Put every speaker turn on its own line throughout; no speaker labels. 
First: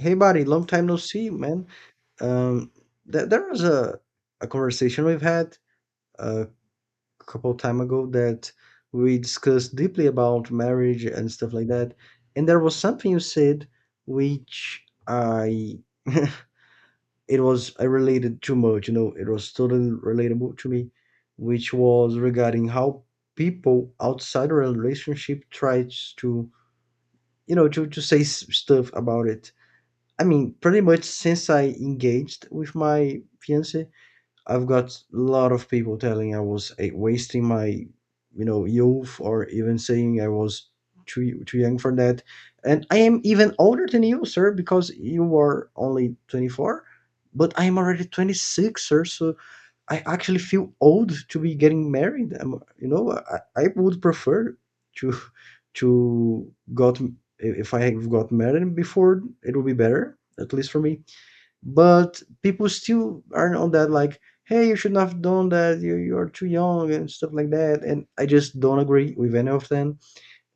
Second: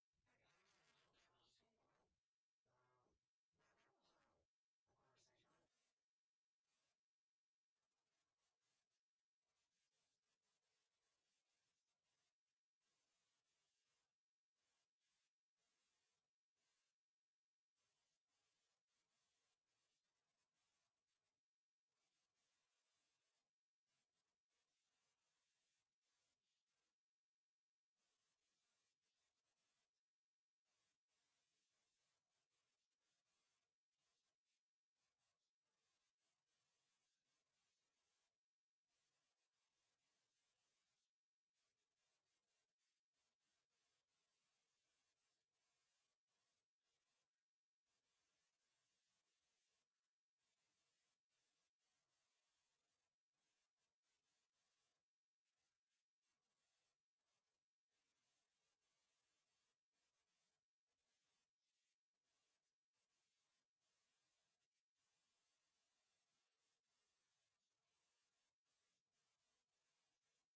Hey, buddy, long time no see, man. Um, there was a conversation we've had a couple time ago that we discussed deeply about marriage and stuff like that. And there was something you said which I it was I related too much, you know, it was totally relatable to me, which was regarding how people outside a relationship tries to, you know, to say stuff about it. I mean, pretty much since I engaged with my fiance, I've got a lot of people telling I was wasting my, you know, youth, or even saying I was too young for that. And I am even older than you, sir, because you are only 24, but I am already 26, sir. So I actually feel old to be getting married. I would prefer to to got if I got married before, it would be better, at least for me. But people still aren't on that. Like, hey, you should not have done that. You're too young and stuff like that. And I just don't agree with any of them.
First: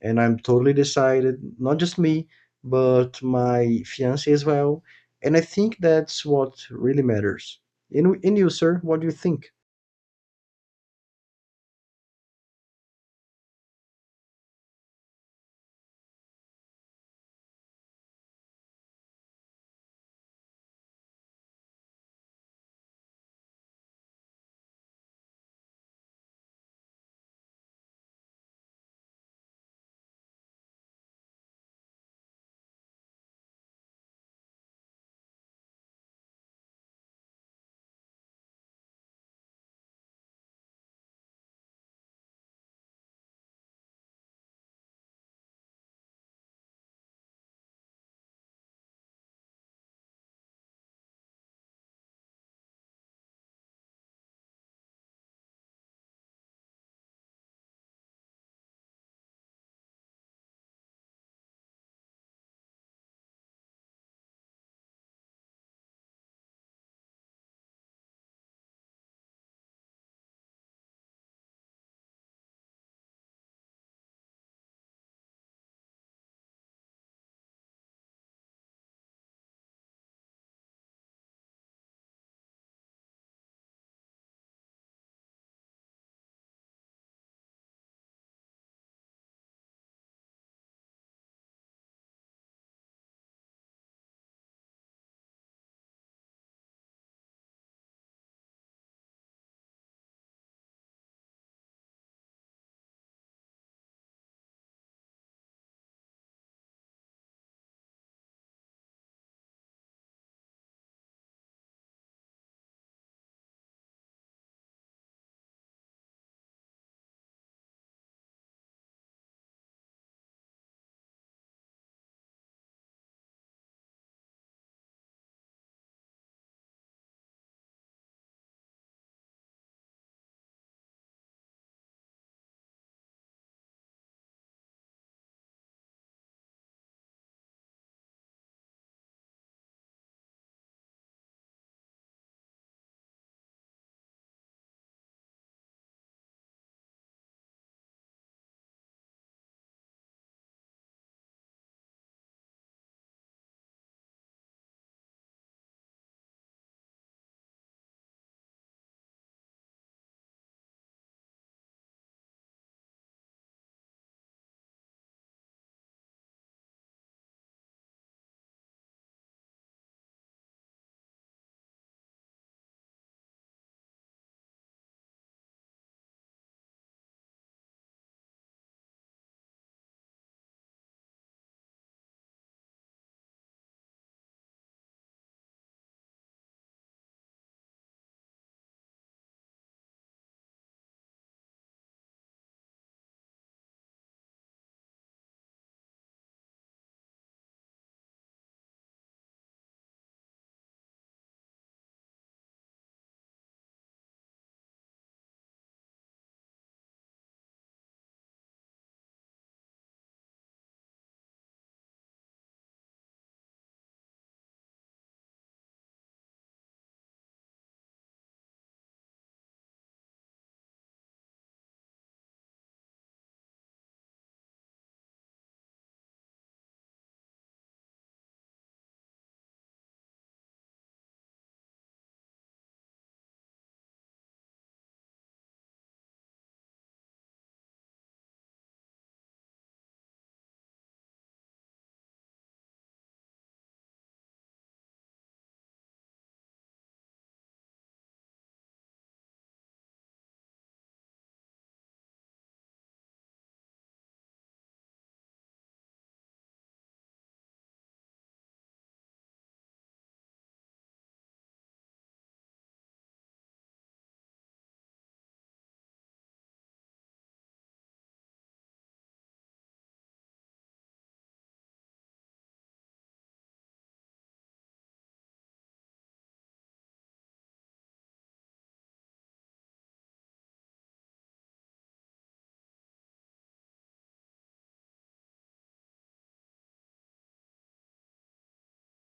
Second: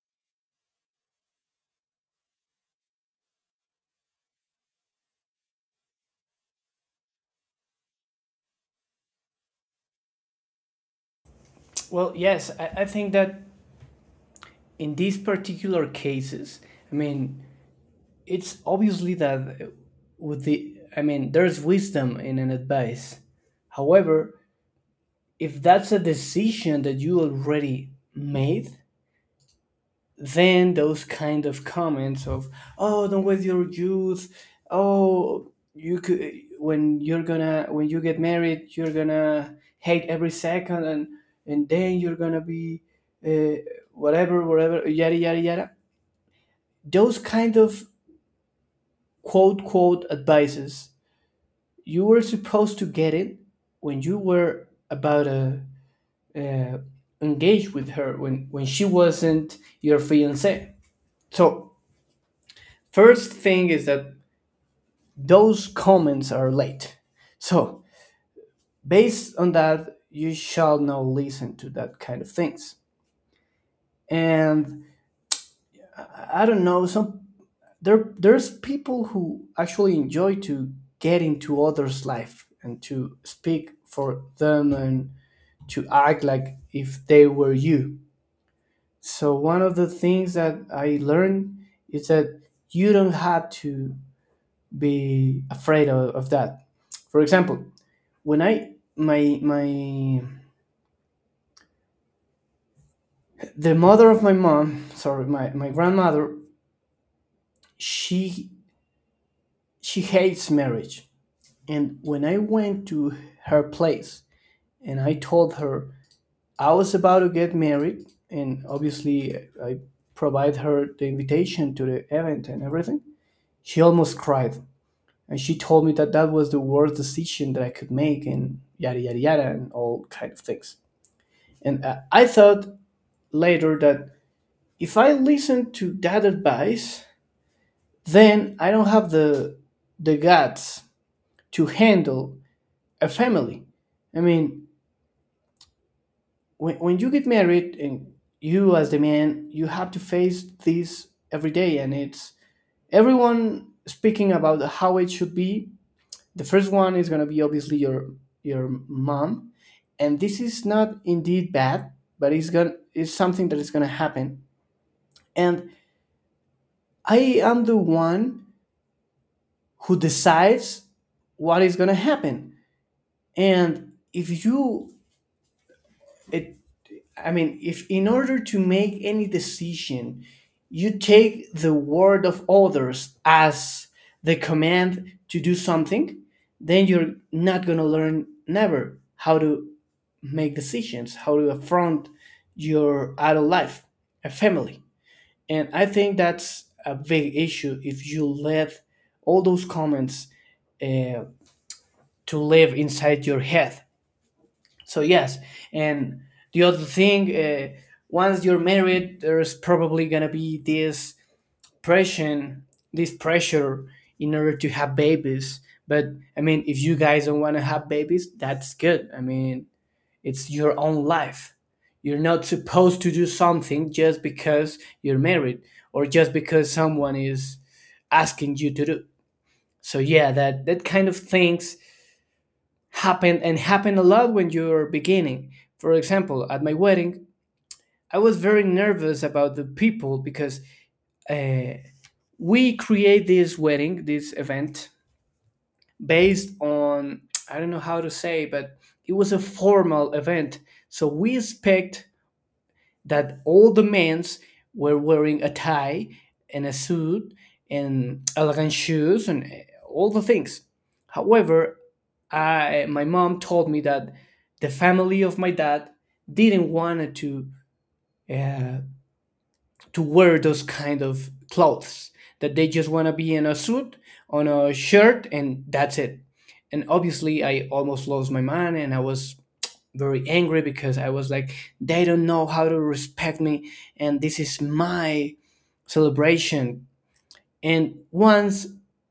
And I'm totally decided. Not just me, but my fiance as well. And I think that's what really matters. And you, sir, what do you think?
Well, yes, I think that in these particular cases, I mean, it's obviously that I mean, there's wisdom in an advice. However, if that's a decision that you already made, then those kind of comments of, "Oh, don't waste your youth, oh, you could, when you get married, you're gonna hate every second, and then you're gonna be, uh, whatever, whatever, yada yada yada," those kind of quote quote advices, you were supposed to get it when you were about to, uh, engage with her, when she wasn't your fiance. So first thing is that those comments are late. So, based on that, you shall not listen to that kind of things. And I don't know, some there there's people who actually enjoy to get into others' life, and to speak for them, and to act like if they were you. So one of the things that I learned is that you don't have to be afraid of that. For example, when I my my the mother of my mom, sorry, my grandmother, she she hates marriage. And when I went to her place and I told her I was about to get married, and obviously I provide her the invitation to the event and everything, she almost cried. And she told me that that was the worst decision that I could make, and yada yada yada, and all kind of things. And I thought later that if I listened to that advice, then I don't have the guts to handle a family. I mean, when you get married, and you, as the man, you have to face this every day, and it's everyone speaking about how it should be. The first one is going to be obviously your mom, and this is not indeed bad, but it's something that is going to happen. And I am the one who decides what is going to happen. And if you, it, I mean, if in order to make any decision, you take the word of others as the command to do something, then you're not going to learn never how to make decisions, how to affront your adult life, a family. And I think that's a big issue if you let all those comments uh, to live inside your head. So yes. And the other thing, once you're married, there's probably gonna be this pressure, this pressure in order to have babies. But I mean, if you guys don't want to have babies, that's good. I mean, it's your own life. You're not supposed to do something just because you're married, or just because someone is asking you to do. So yeah, that kind of things happen, and happen a lot when you're beginning. For example, at my wedding, I was very nervous about the people because, uh, we create this wedding, this event, based on, I don't know how to say, but it was a formal event. So we expect that all the men's were wearing a tie and a suit and elegant shoes and, all the things. However, my mom told me that the family of my dad didn't want uh, to wear those kind of clothes. That they just want to be in a suit, on a shirt, and that's it. And obviously, I almost lost my mind, and I was very angry because I was like, they don't know how to respect me, and this is my celebration. And once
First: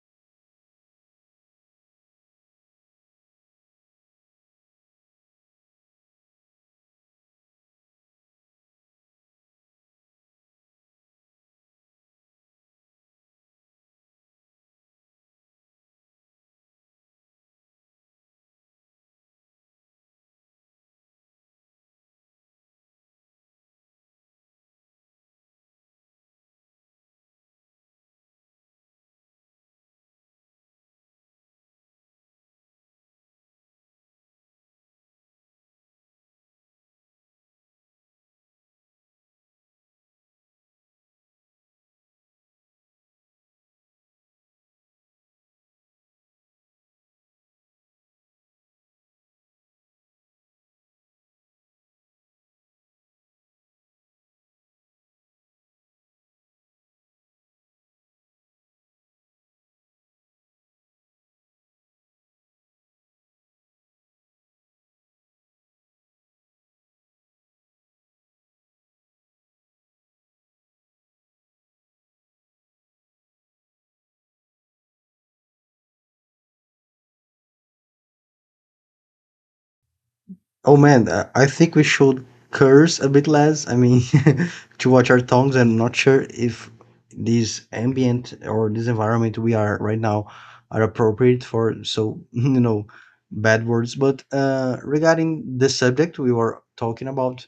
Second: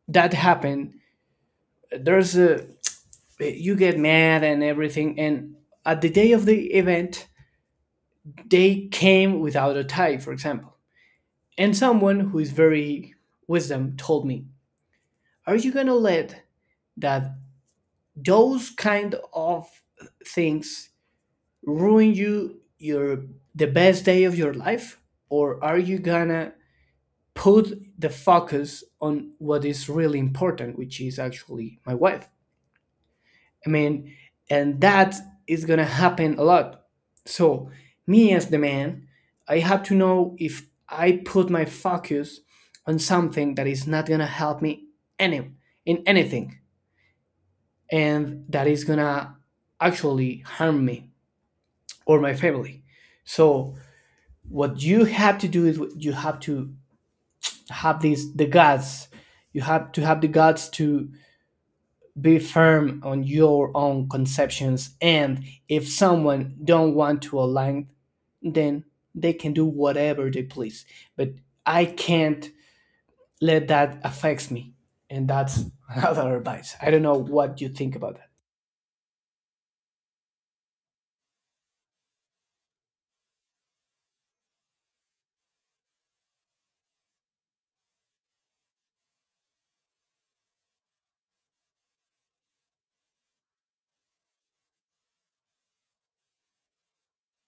that happened, there's a you get mad and everything. And at the day of the event, they came without a tie, for example. And someone who is very wisdom told me, "Are you gonna let that those kind of things ruin you your the best day of your life, or are you gonna put the focus on what is really important, which is actually my wife?" I mean, and that is gonna happen a lot. So me, as the man, I have to know if I put my focus on something that is not gonna help me any in anything, and that is gonna actually harm me or my family. So what you have to do is you have to have the guts. You have to have the guts to be firm on your own conceptions, and if someone don't want to align, then they can do whatever they please. But I can't let that affects me. And that's another advice. I don't know what you think about that.
Oh man, I think we should curse a bit less. I mean, to watch our tongues. I'm not sure if this ambient or this environment we are right now are appropriate for so you know bad words. But regarding the subject we were talking about,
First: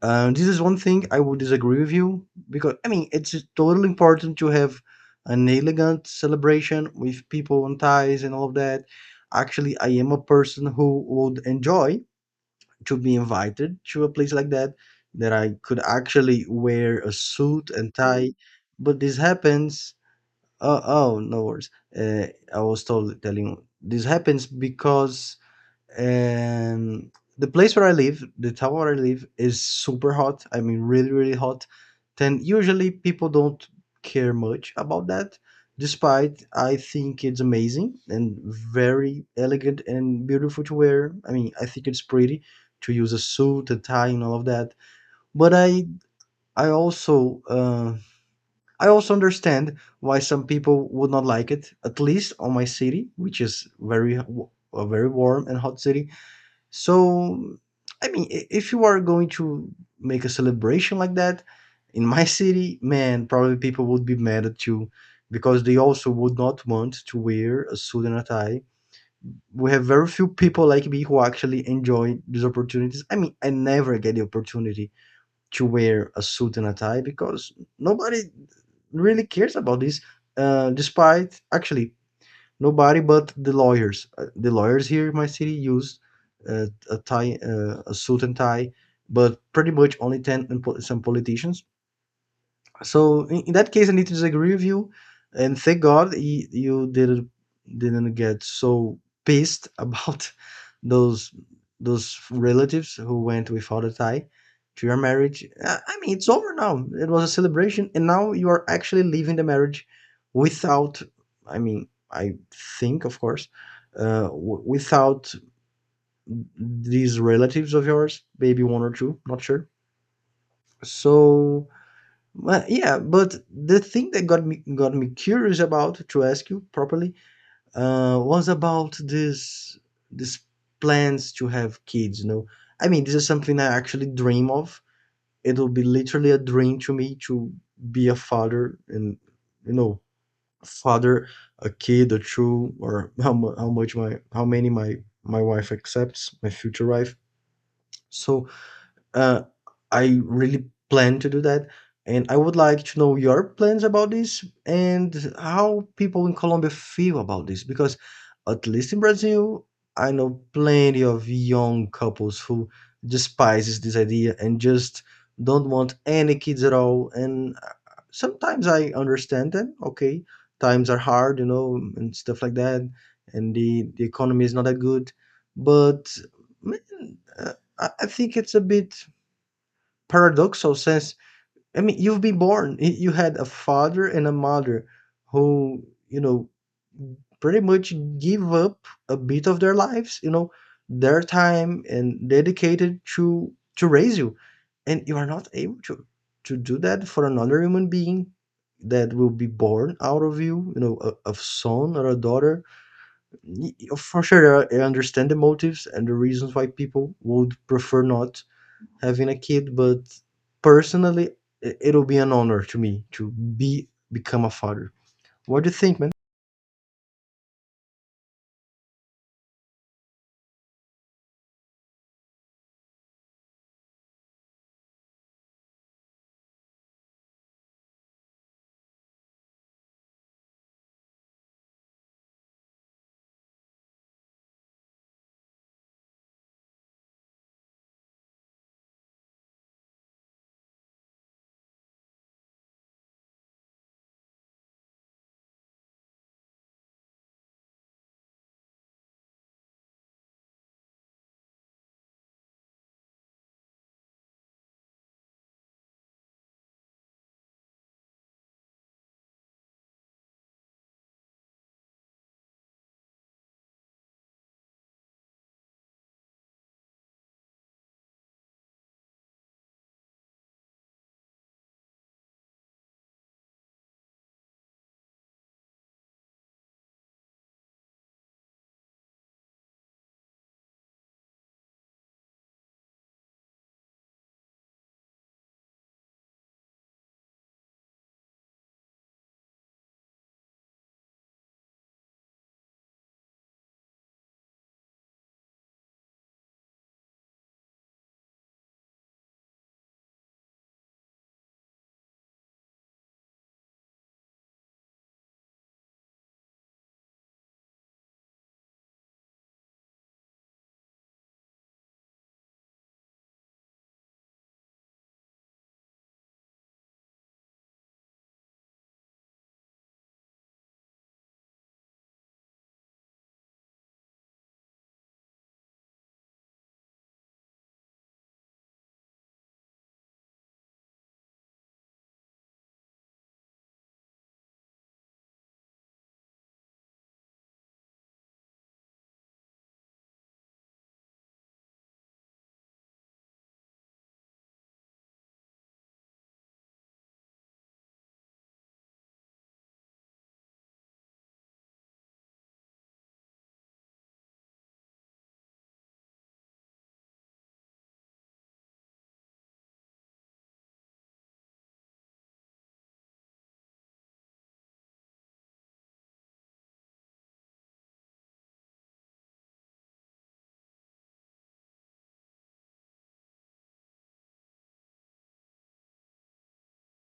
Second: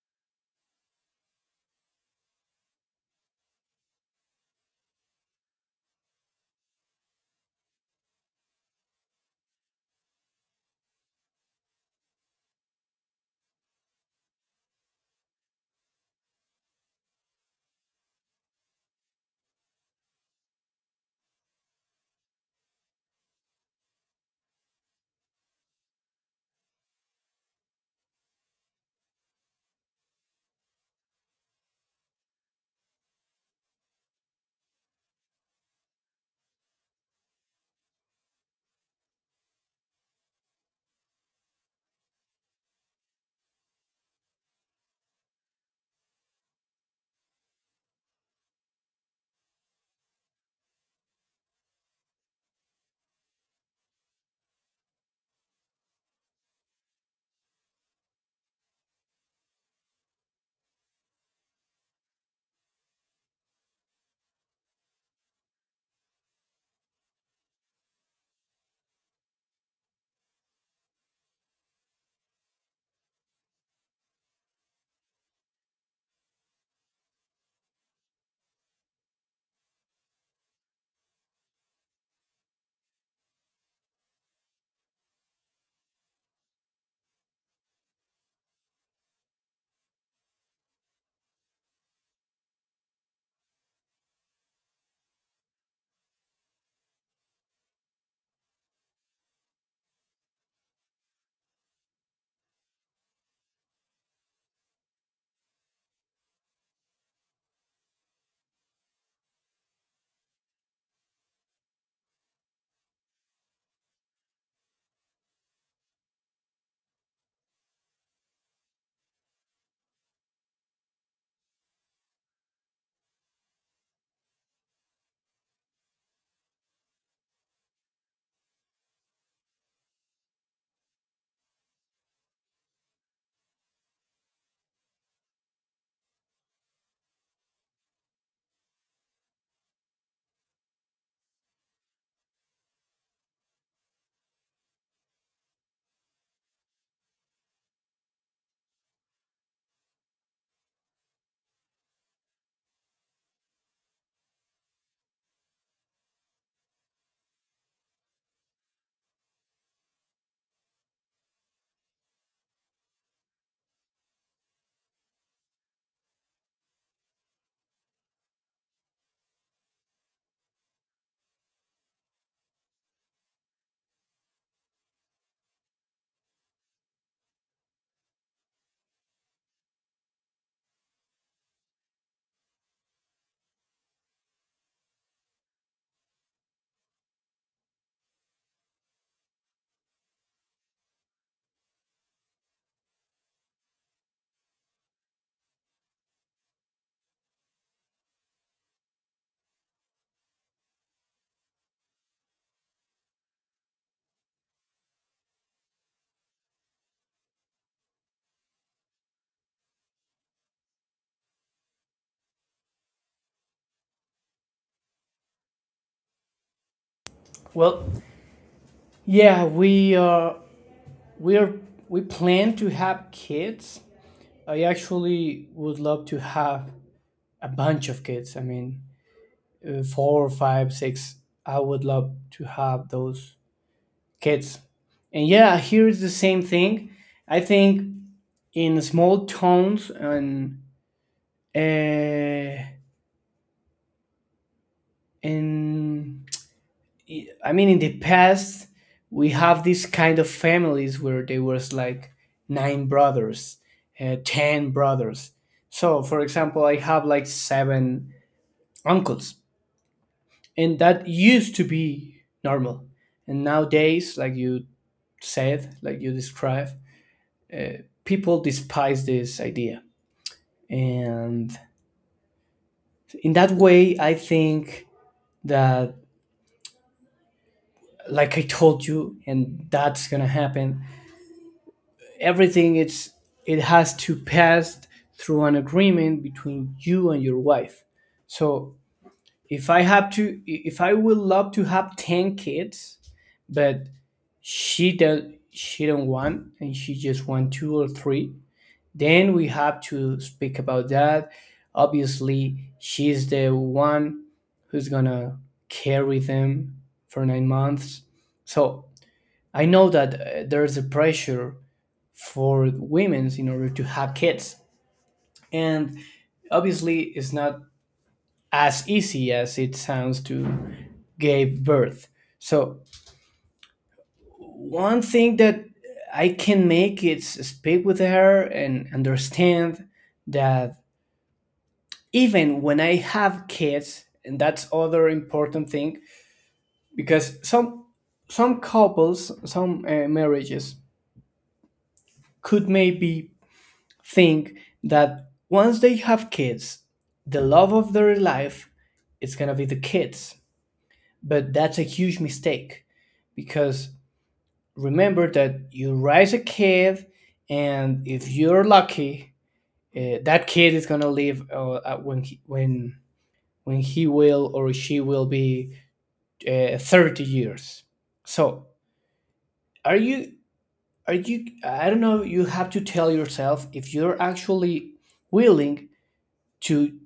this is one thing I would disagree with you because I mean it's totally important to have an elegant celebration with people on ties and all of that. Actually, I am a person who would enjoy to be invited to a place like that that I could actually wear a suit and tie. But this happens. Oh, oh no worries. Uh, I was told telling this happens because and the place where I live, the town where I live, is super hot. I mean, really, really hot. Then usually people don't care much about that, despite I think it's amazing and very elegant and beautiful to wear. I mean, I think it's pretty to use a suit, a tie, and all of that. But I also, uh, I also understand why some people would not like it. At least on my city, which is a very warm and hot city. So, I mean, if you are going to make a celebration like that in my city, man, probably people would be mad at you because they also would not want to wear a suit and a tie. We have very few people like me who actually enjoy these opportunities. I mean, I never get the opportunity to wear a suit and a tie because nobody really cares about this. Despite actually, nobody but the lawyers. The lawyers here in my city use a suit and tie, but pretty much only ten and some politicians. So in that case, I need to disagree with you, and thank God you didn't get so pissed about those those relatives who went without a tie to your marriage. I mean, it's over now. It was a celebration, and now you are actually leaving the marriage without. I mean, I think, of course, without these relatives of yours, maybe one or two, not sure. So well, yeah, but the thing that got me curious about to ask you properly was about this plans to have kids. You know, I mean, this is something I actually dream of. It will be literally a dream to me to be a father and you know, father a kid or two or how how much my how many my wife accepts my future wife. So uh, I really plan to do that, and I would like to know your plans about this and how people in Colombia feel about this because, at least in Brazil, I know plenty of young couples who despises this idea and just don't want any kids at all. And sometimes I understand them. Okay, times are hard, you know, and stuff like that, and the economy is not that good, but. mm, uh, I think it's a bit paradoxal sense. I mean, you've been born. You had a father and a mother who, you know, pretty much give up a bit of their lives, you know, their time and dedicated to raise you, and you are not able to do that for another human being that will be born out of you, you know, a son or a daughter. For sure, I understand the motives and the reasons why people would prefer not having a kid, but personally, it'll be an honor to me to be become a father. What do you think, man?
Well, yeah, we are we plan to have kids. I actually would love to have a bunch of kids. I mean, four, five, six. I would love to have those kids. And yeah, here is the same thing. I think in small towns and, uh, in I mean, in the past, we have these kind of families where there was like nine brothers, 10 brothers. So, for example, I have like seven uncles, and that used to be normal. And nowadays, like you said, like you described, uh, people despise this idea. And in that way, I think that, like I told you, and that's gonna happen, everything it's it has to pass through an agreement between you and your wife. So, if I would love to have 10 kids, but she does, she don't want, and she just want two or three. Then we have to speak about that. Obviously, she's the one who's gonna carry them for 9 months. So I know that, there's a pressure for women in order to have kids, and obviously, it's not as easy as it sounds to give birth. So one thing that I can make is speak with her and understand that, even when I have kids, and that's other important thing, because some couples, some, marriages could maybe think that once they have kids, the love of their life is gonna be the kids. But that's a huge mistake because remember that you raise a kid, and if you're lucky, that kid is gonna live, when he will, or she will, be 30 years. So, are you are you, I don't know, you have to tell yourself if you're actually willing to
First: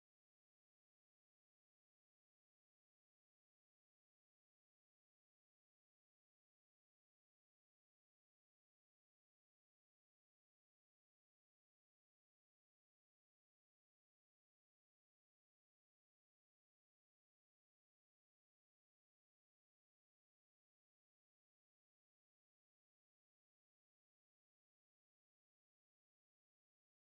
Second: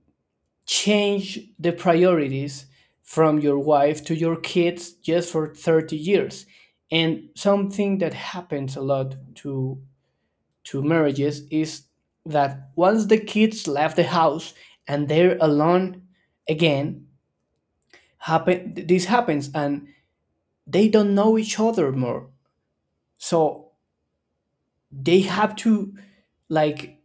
change the priorities from your wife to your kids just for 30 years. And something that happens a lot to marriages is that once the kids left the house and they're alone again, happen this happens, and they don't know each other more. So they have to, like,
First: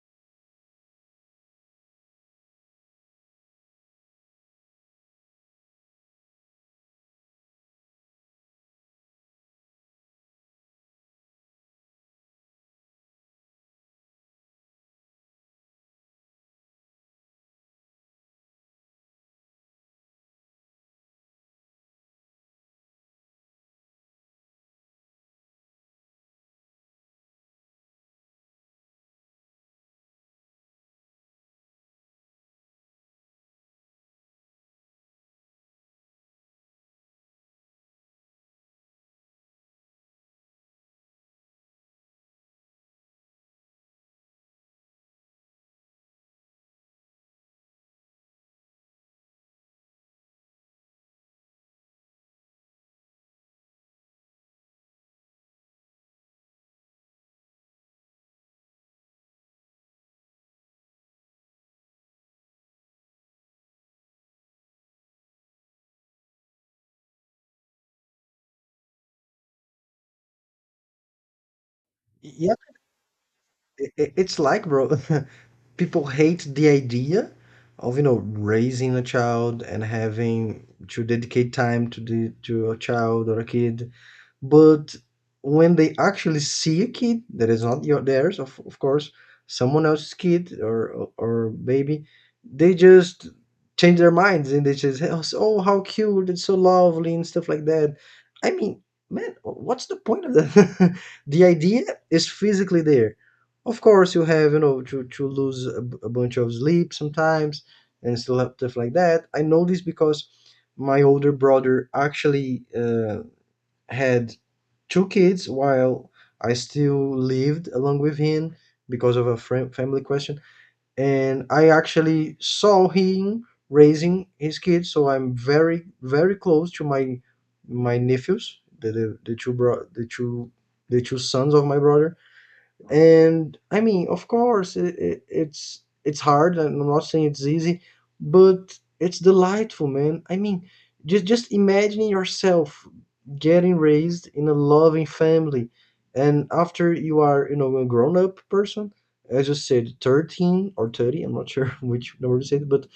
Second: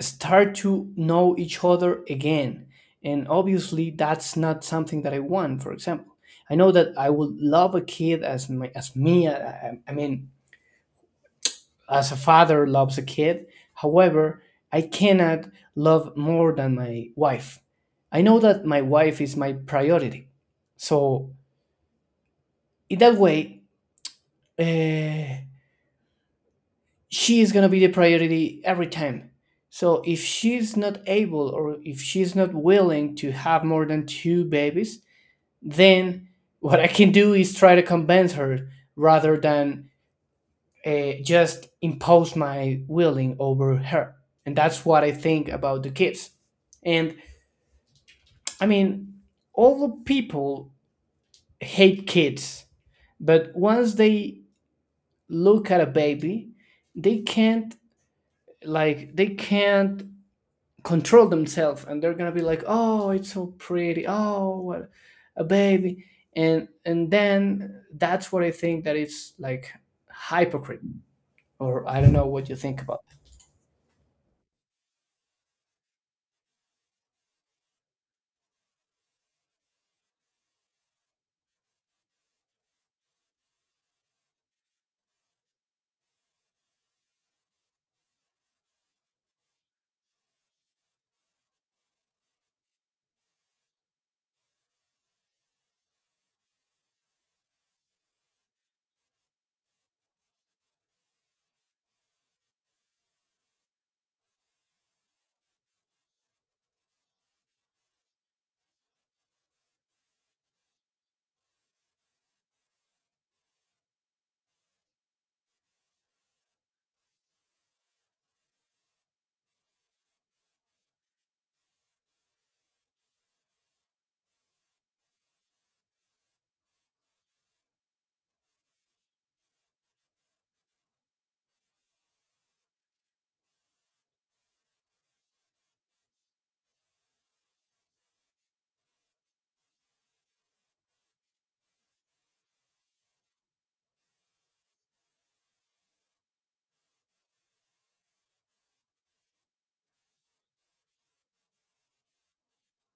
start to know each other again. And obviously, that's not something that I want. For example, I know that I would love a kid as my as me I mean, as a father loves a kid. However, I cannot love more than my wife. I know that my wife is my priority. So, in that way, uh, she is going to be the priority every time. So, if she's not able or if she's not willing to have more than two babies, then what I can do is try to convince her, rather than, just impose my willing over her. And that's what I think about the kids. And I mean, all the people hate kids, but once they look at a baby, they can't they can't control themselves, and they're gonna be like, "Oh, it's so pretty. Oh, what a baby." And then that's what I think, that it's like hypocrite, or I don't know what
Yeah,
you think about.
it's like, bro, people hate the idea of, you know, raising a child and having to dedicate time to the to a child or a kid. But when they actually see a kid that is not your theirs, of course, someone else's kid or baby, they just change their minds and they just "Oh, oh, how cute! It's so lovely!" and stuff like that. I mean, man, what's the point of that? The idea is physically there. Of course, you have you know to lose a bunch of sleep sometimes and still have stuff like that. I know this because my older brother actually had two kids while I still lived along with him because of a family question. And I actually saw him raising his kids, so I'm very close to my nephews, the two bro the two sons of my brother. And I mean of course it's hard and I'm not saying it's easy, but it's delightful, man. I mean, just imagining yourself getting raised in a loving family and after you are you know a grown up person, as you said 13 or 30, I'm not sure which number you said, but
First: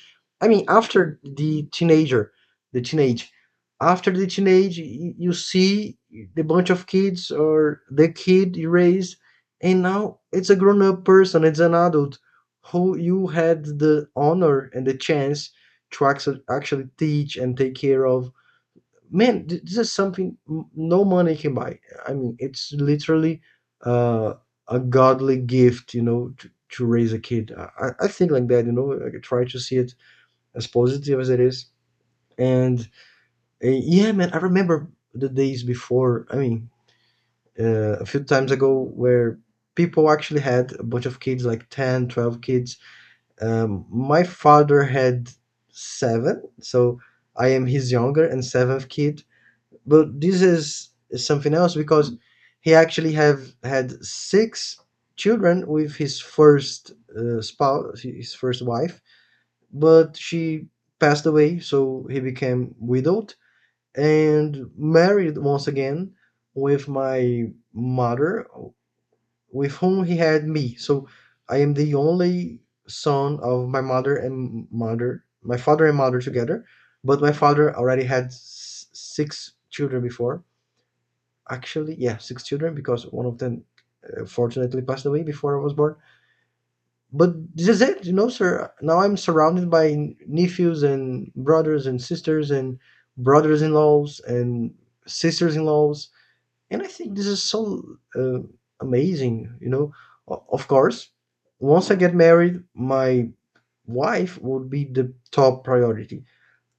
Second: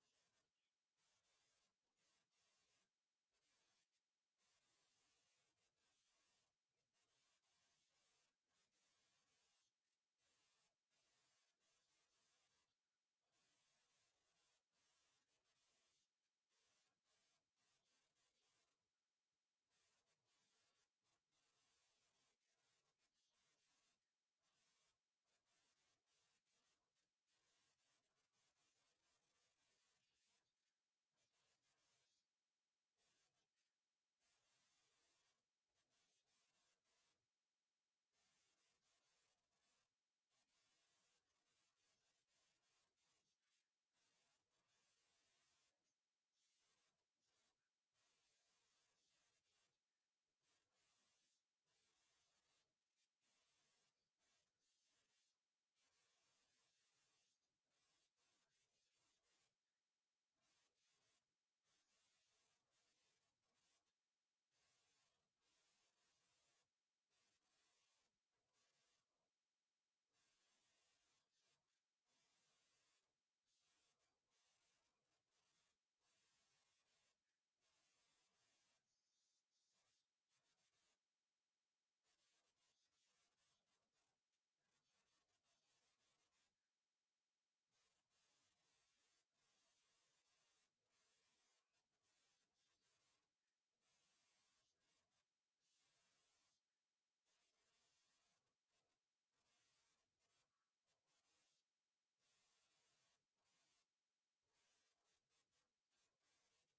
I mean after the teenager, the teenage after the teenage you see the bunch of kids or the kid you raised, and now it's a grown up person, it's an adult who you had the honor and the chance to actually teach and take care of. Man, this is something no money can buy. I mean, it's literally uh, a godly gift, you know, to raise a kid. I think like that, you know, I try to see it as positive as it is. And yeah, man, I remember the days before. I mean, a few times ago where people actually had a bunch of kids, like 10, 12 kids. My father had seven, so I am his younger and seventh kid. But this is something else because he actually have had six children with his first spouse, his first wife, but she passed away, so he became widowed and married once again with my mother with whom he had me. So I am the only son of my mother and mother, my father and mother together. But my father already had six children before. Actually, yeah, six children because one of them fortunately passed away before I was born. But this is it, you know, sir. Now I'm surrounded by nephews and brothers and sisters and brothers-in-laws and sisters-in-laws and I think this is so uh, amazing, you know. O- Of course, once I get married, my wife would be the top priority.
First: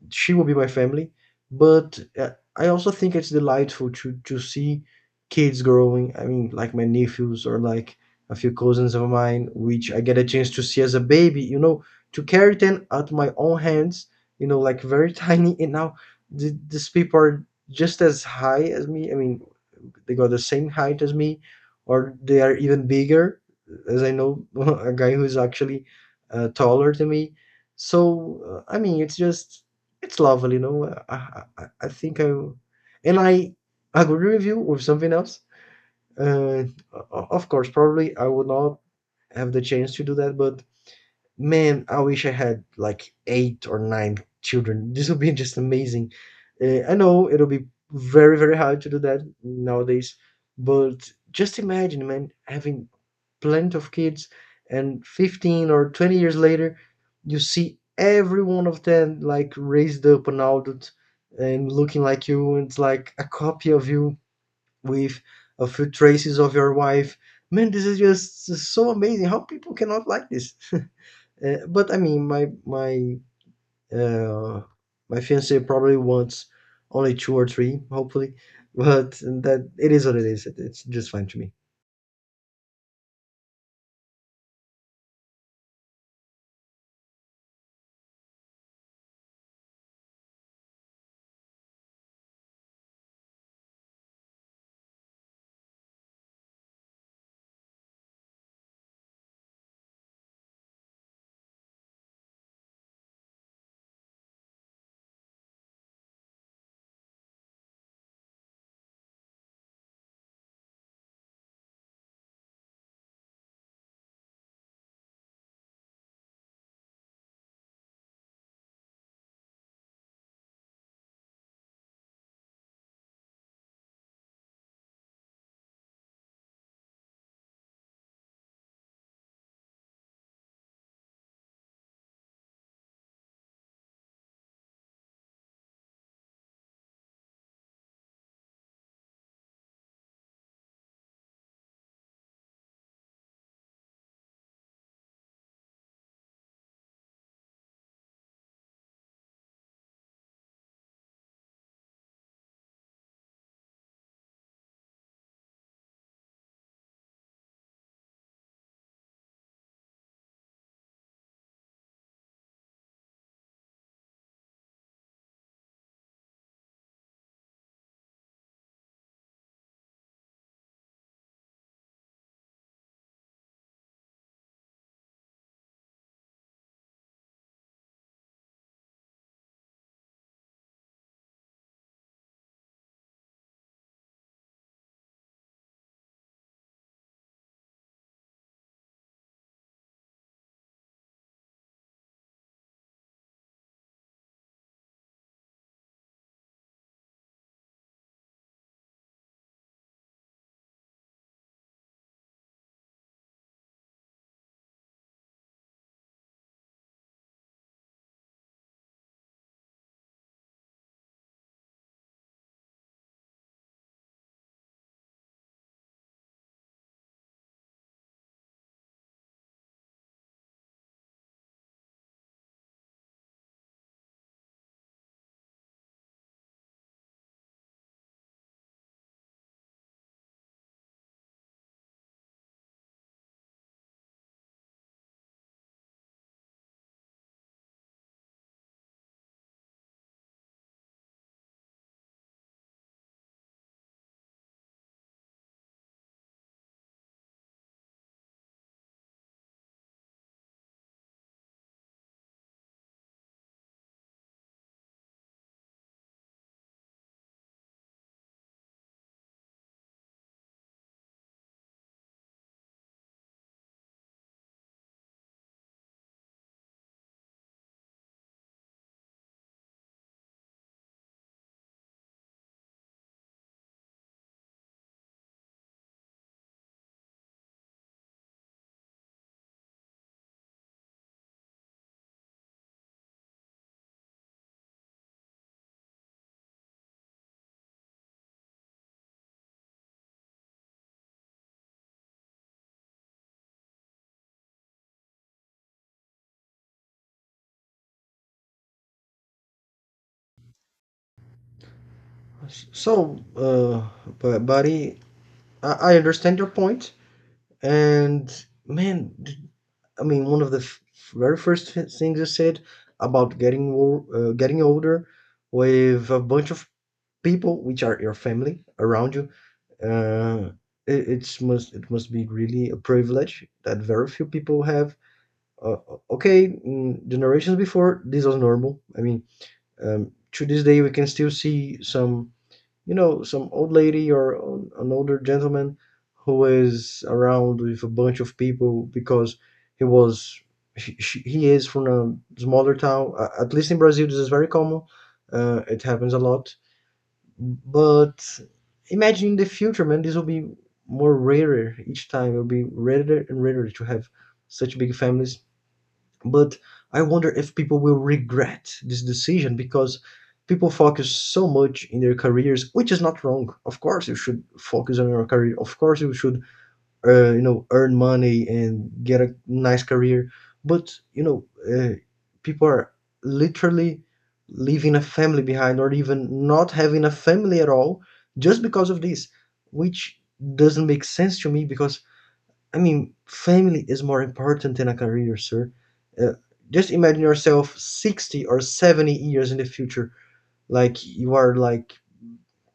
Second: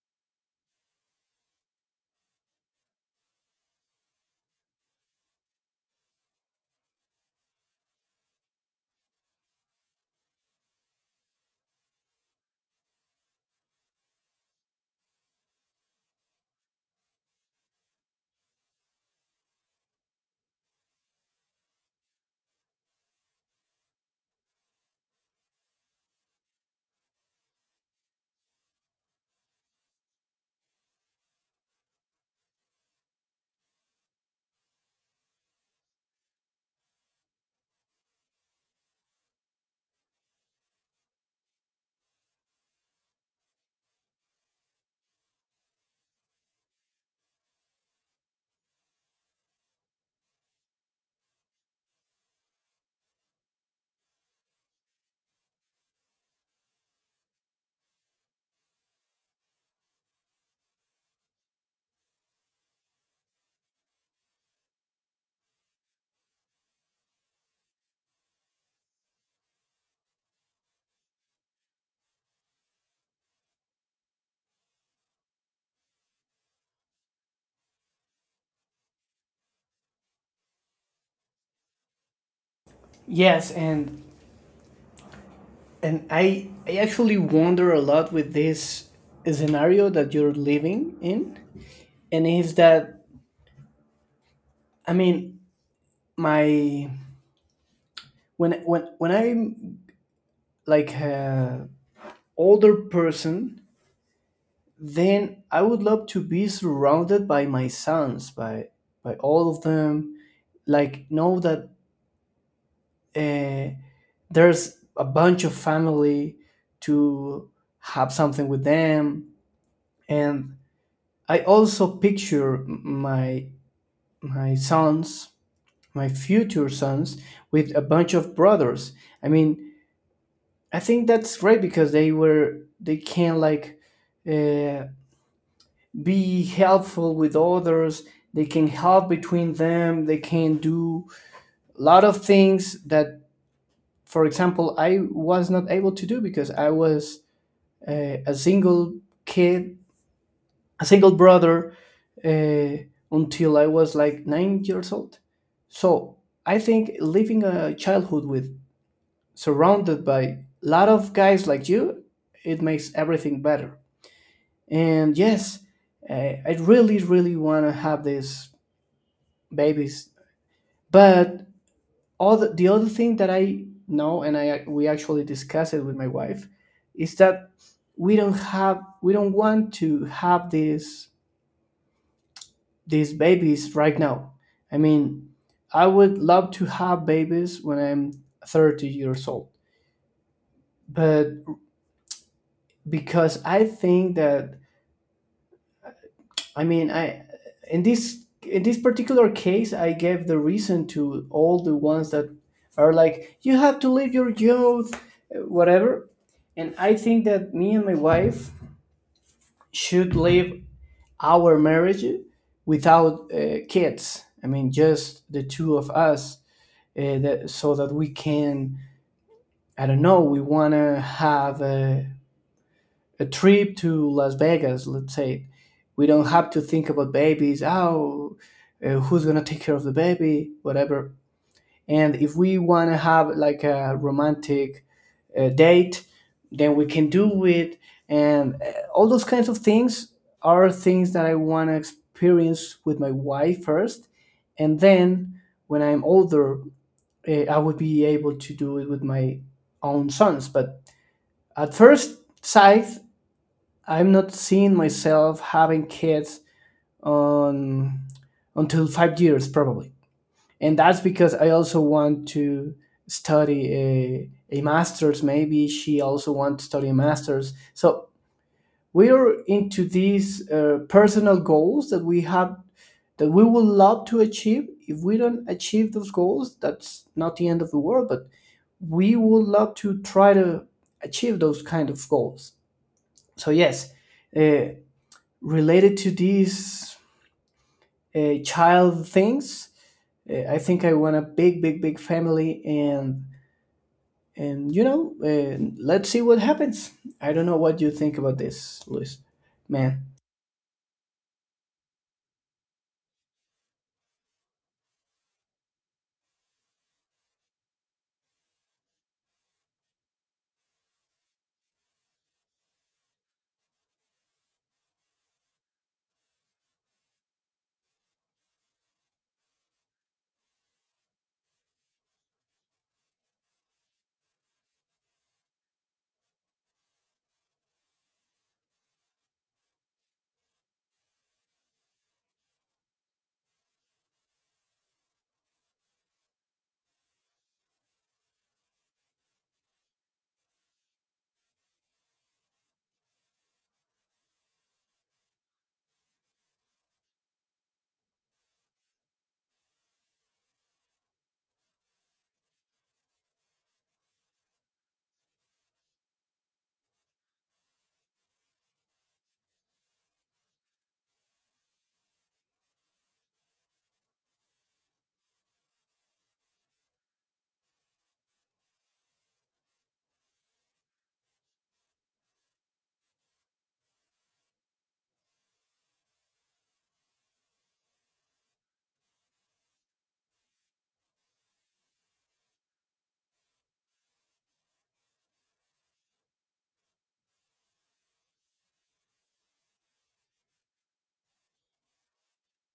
She will be my family, but I also think it's delightful to see kids growing. I mean, like my nephews or like a few cousins of mine, which I get a chance to see as a baby, you know, to carry them at my own hands, you know, like very tiny. And now these people are just as high as me. I mean, they got the same height as me or they are even bigger, as I know a guy who's actually taller than me. So I mean it's just it's lovely, you know. I think I agree with you with something else. uh, O- of course probably I would not have the chance to do that, but man, I wish I had like 8 or 9 children. This would be just amazing. I know it'll be very, very hard to do that nowadays, but just imagine, man, having plenty of kids and 15 or 20 years later, you see every one of them like raised up and adult and looking like you. And It's like a copy of you with a few traces of your wife. Man, this is just so amazing. How people cannot like this? But I mean, my uh, my fiance probably wants only two or three, hopefully. But that it is what it is. It's just fine to me.
Yes, and I actually wonder a lot with this scenario that you're living in, and is that, I mean, my when when I'm like a older person, then I would love to be surrounded by my sons, by all of them. Like, know that, uh, there's a bunch of family to have something with them, and I also picture my sons, my future sons, with a bunch of brothers. I mean, I think that's great because they can, like, uh, be helpful with others. They can help between them. They can do a lot of things that, for example, I was not able to do because I was, a single kid, a single brother, uh, until I was like 9 years old. So I think living a childhood with surrounded by a lot of guys like you, it makes everything better. And yes, I really, really want to have these babies. But all the other thing that I know, and I we actually discussed it with my wife, is that we don't want to have these babies right now. I mean, I would love to have babies when I'm 30 years old, but because I think that, I mean, I in this particular case, I gave the reason to all the ones that are like, "You have to live your youth," whatever. And I think that me and my wife should live our marriage without kids. I mean, just the two of us, so that we can. I don't know. We wanna have. A trip to Las Vegas, let's say, we don't have to think about babies. Oh, who's gonna take care of the baby? Whatever. And if we want to have like a romantic date, then we can do it. And all those kinds of things are things that I want to experience with my wife first, and then, when I'm older, I would be able to do it with my own sons. But at first sight, I'm not seeing myself having kids on until 5 years probably, and that's because I also want to study a master's. Maybe she also wants to study a master's. So we're into these personal goals that we have, that we would love to achieve. If we don't achieve those goals, that's not the end of the world, but we would love to try to achieve those kind of goals. So yes, uh, related to these child things, I think I want a big, big, big family, and let's see what happens. I don't know what you think about this, Luis. Man,
So, but buddy, I understand your point. And man, I mean, one of the very first things you said about getting getting older with a bunch of people which are your family around you, uh, it it must be really a privilege that very few people have. uh, okay Generations before, this was normal. I mean, to this day we can still see some, you know, some old lady or an older gentleman who is around with a bunch of people because he was he, she- he is from a smaller town. At least in Brazil this is very common. It happens a lot, but imagine in the future, man, this will be more rarer each time. It'll be rarer and rarer to have such big families. But I wonder if people will regret this decision, because people focus so much in their careers, which is not wrong. Of course, you should focus on your career. Of course, you should, you know, earn money and get a nice career. But, you know, uh, people are literally leaving a family behind or even not having a family at all just because of this, which doesn't make sense to me, because I mean, family is more important than a career, sir. uh, just imagine yourself 60 or 70 years in the future, like you are like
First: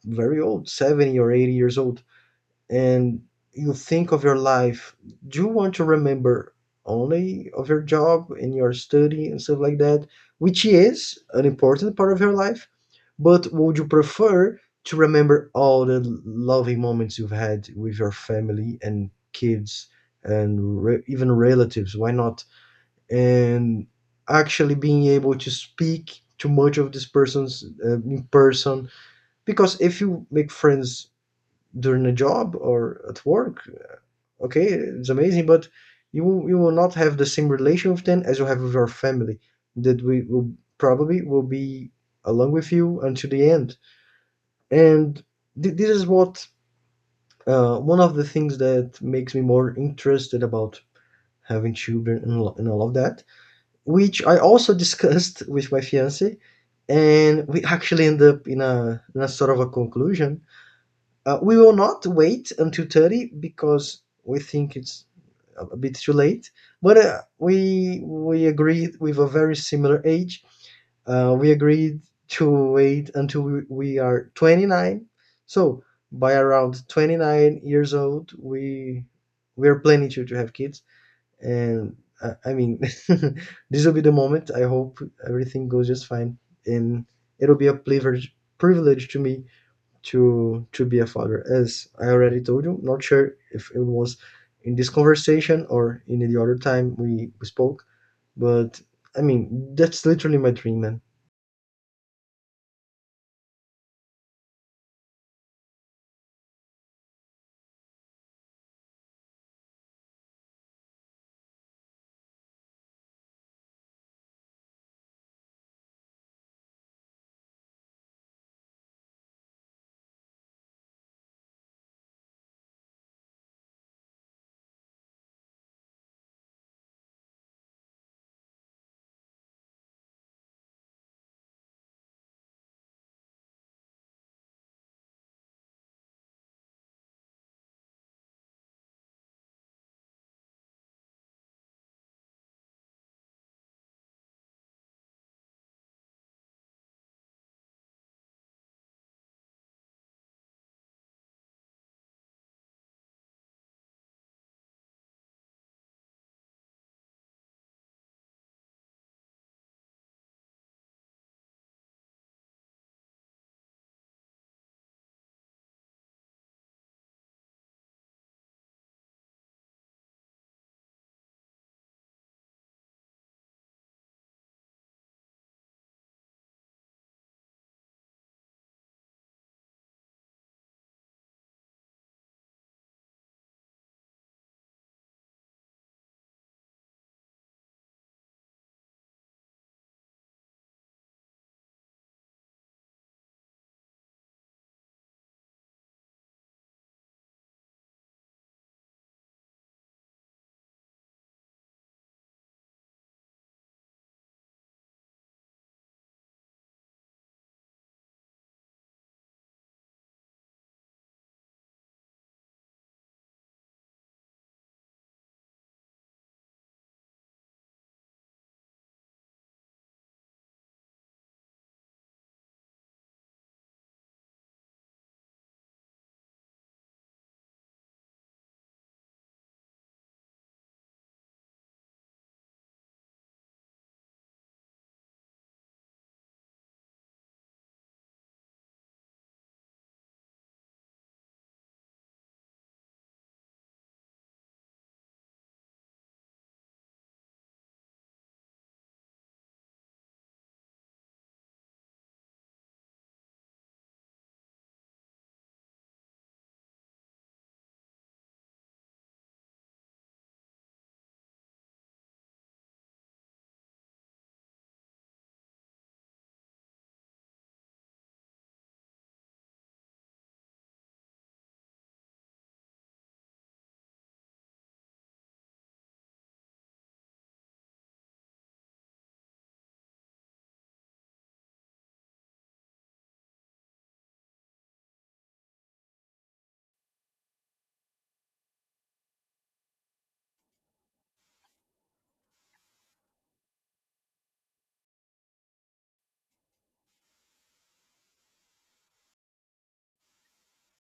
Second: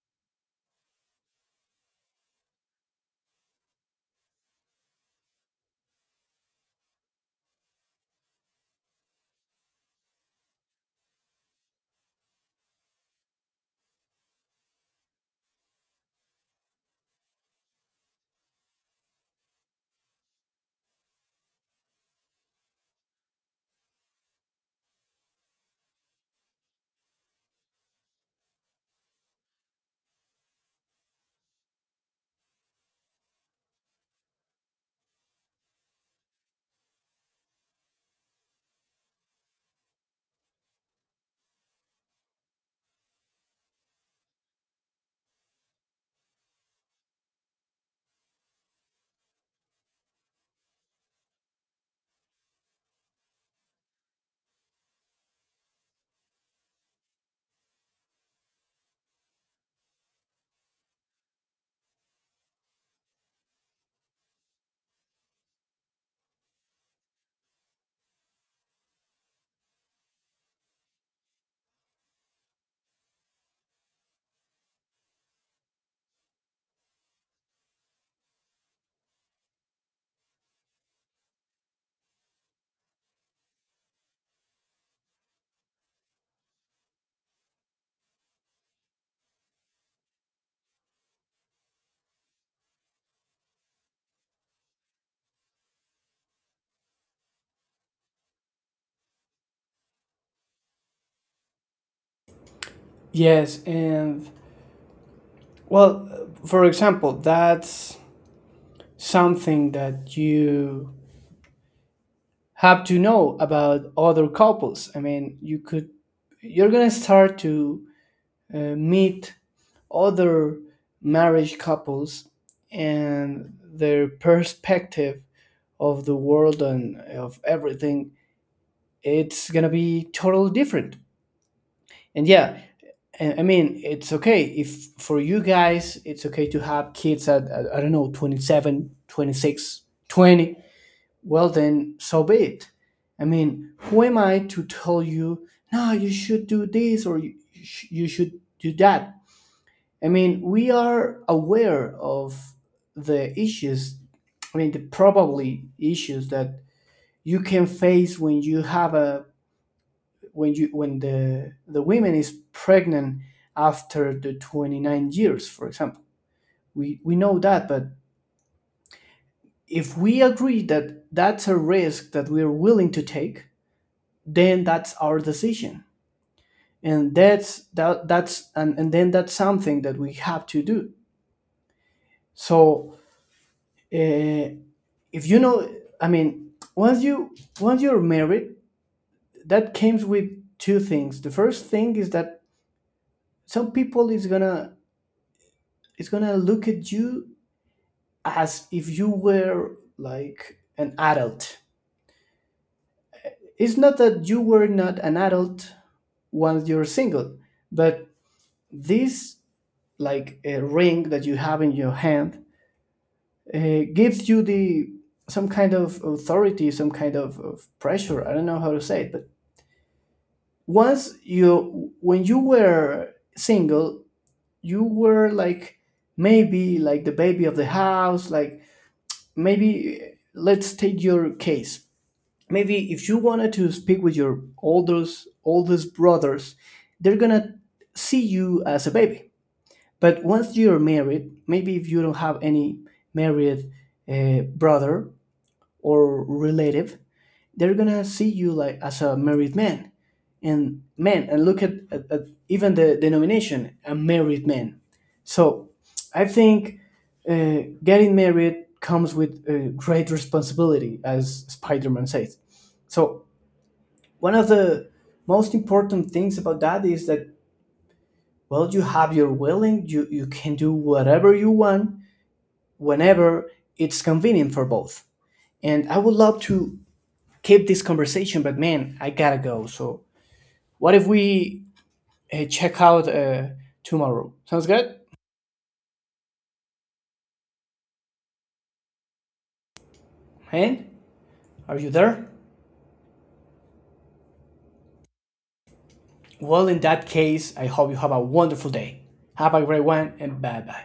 very old, 70 or 80 years old, and you think of your life. Do you want to remember only of your job and your study and stuff like that, which is an important part of your life, but would you prefer to remember all the loving moments you've had with your family and kids and even relatives? Why not? And actually being able to speak to much of this person's, in person, because if you make friends during a job or at work, okay, it's amazing, but you you will not have the same relation with them as you have with your family, that we will probably will be along with you until the end. And this is what, one of the things that makes me more interested about having children and, and all of that, which I also discussed with my fiance, and we actually end up in a sort of a conclusion. We will not wait until 30 because we think it's a bit too late. But we agreed with a very similar age. We agreed to wait until we are 29. So by around 29 years old, we are planning to have kids. And I mean, this will be the moment. I hope everything goes just fine, and it'll be a privilege to me to be a father, as I already told you. Not sure if it was in this conversation or in the other time we spoke, but I mean, that's literally my dream, man.
yes, and, well, for example, that's something that you have to know about other couples. I mean, you're gonna start to meet other marriage couples, and their perspective of the world and of everything, it's gonna be totally different. And yeah, I mean, it's okay if for you guys, it's okay to have kids at, I don't know, 27, 26, 20. Well, then, so be it. I mean, who am I to tell you, "No, you should do this, or you should do that?" I mean, we are aware of the issues, I mean, the probably issues that you can face when you have a when the women is pregnant after the 29 years, for example. We know that, but if we agree that that's a risk that we're willing to take, then that's our decision. And that's that that's and then that's something that we have to do. So, uh, if you know I mean, once you once you're married, that comes with two things. The first thing is that some people is gonna look at you as if you were like an adult. It's not that you were not an adult once you're single, but this, like a ring that you have in your hand, gives you the some kind of authority, some kind of pressure. I don't know how to say it, but once you when you were single, you were like, maybe, like the baby of the house. Like, maybe, let's take your case: maybe if you wanted to speak with your oldest brothers, they're gonna see you as a baby. But once you're married, maybe if you don't have any married brother or relative, they're gonna see you like as a married man. And, man, and look at even the denomination, a married man. So I think getting married comes with great responsibility, as Spider-Man says. So, one of the most important things about that is that, well, you have your willing, you can do whatever you want, whenever it's convenient for both. And I would love to keep this conversation, but, man, I gotta go. So, what if we check out tomorrow? Sounds good? Hein? Are you there? Well, in that case, I hope you have a wonderful day. Have a great one, and bye bye.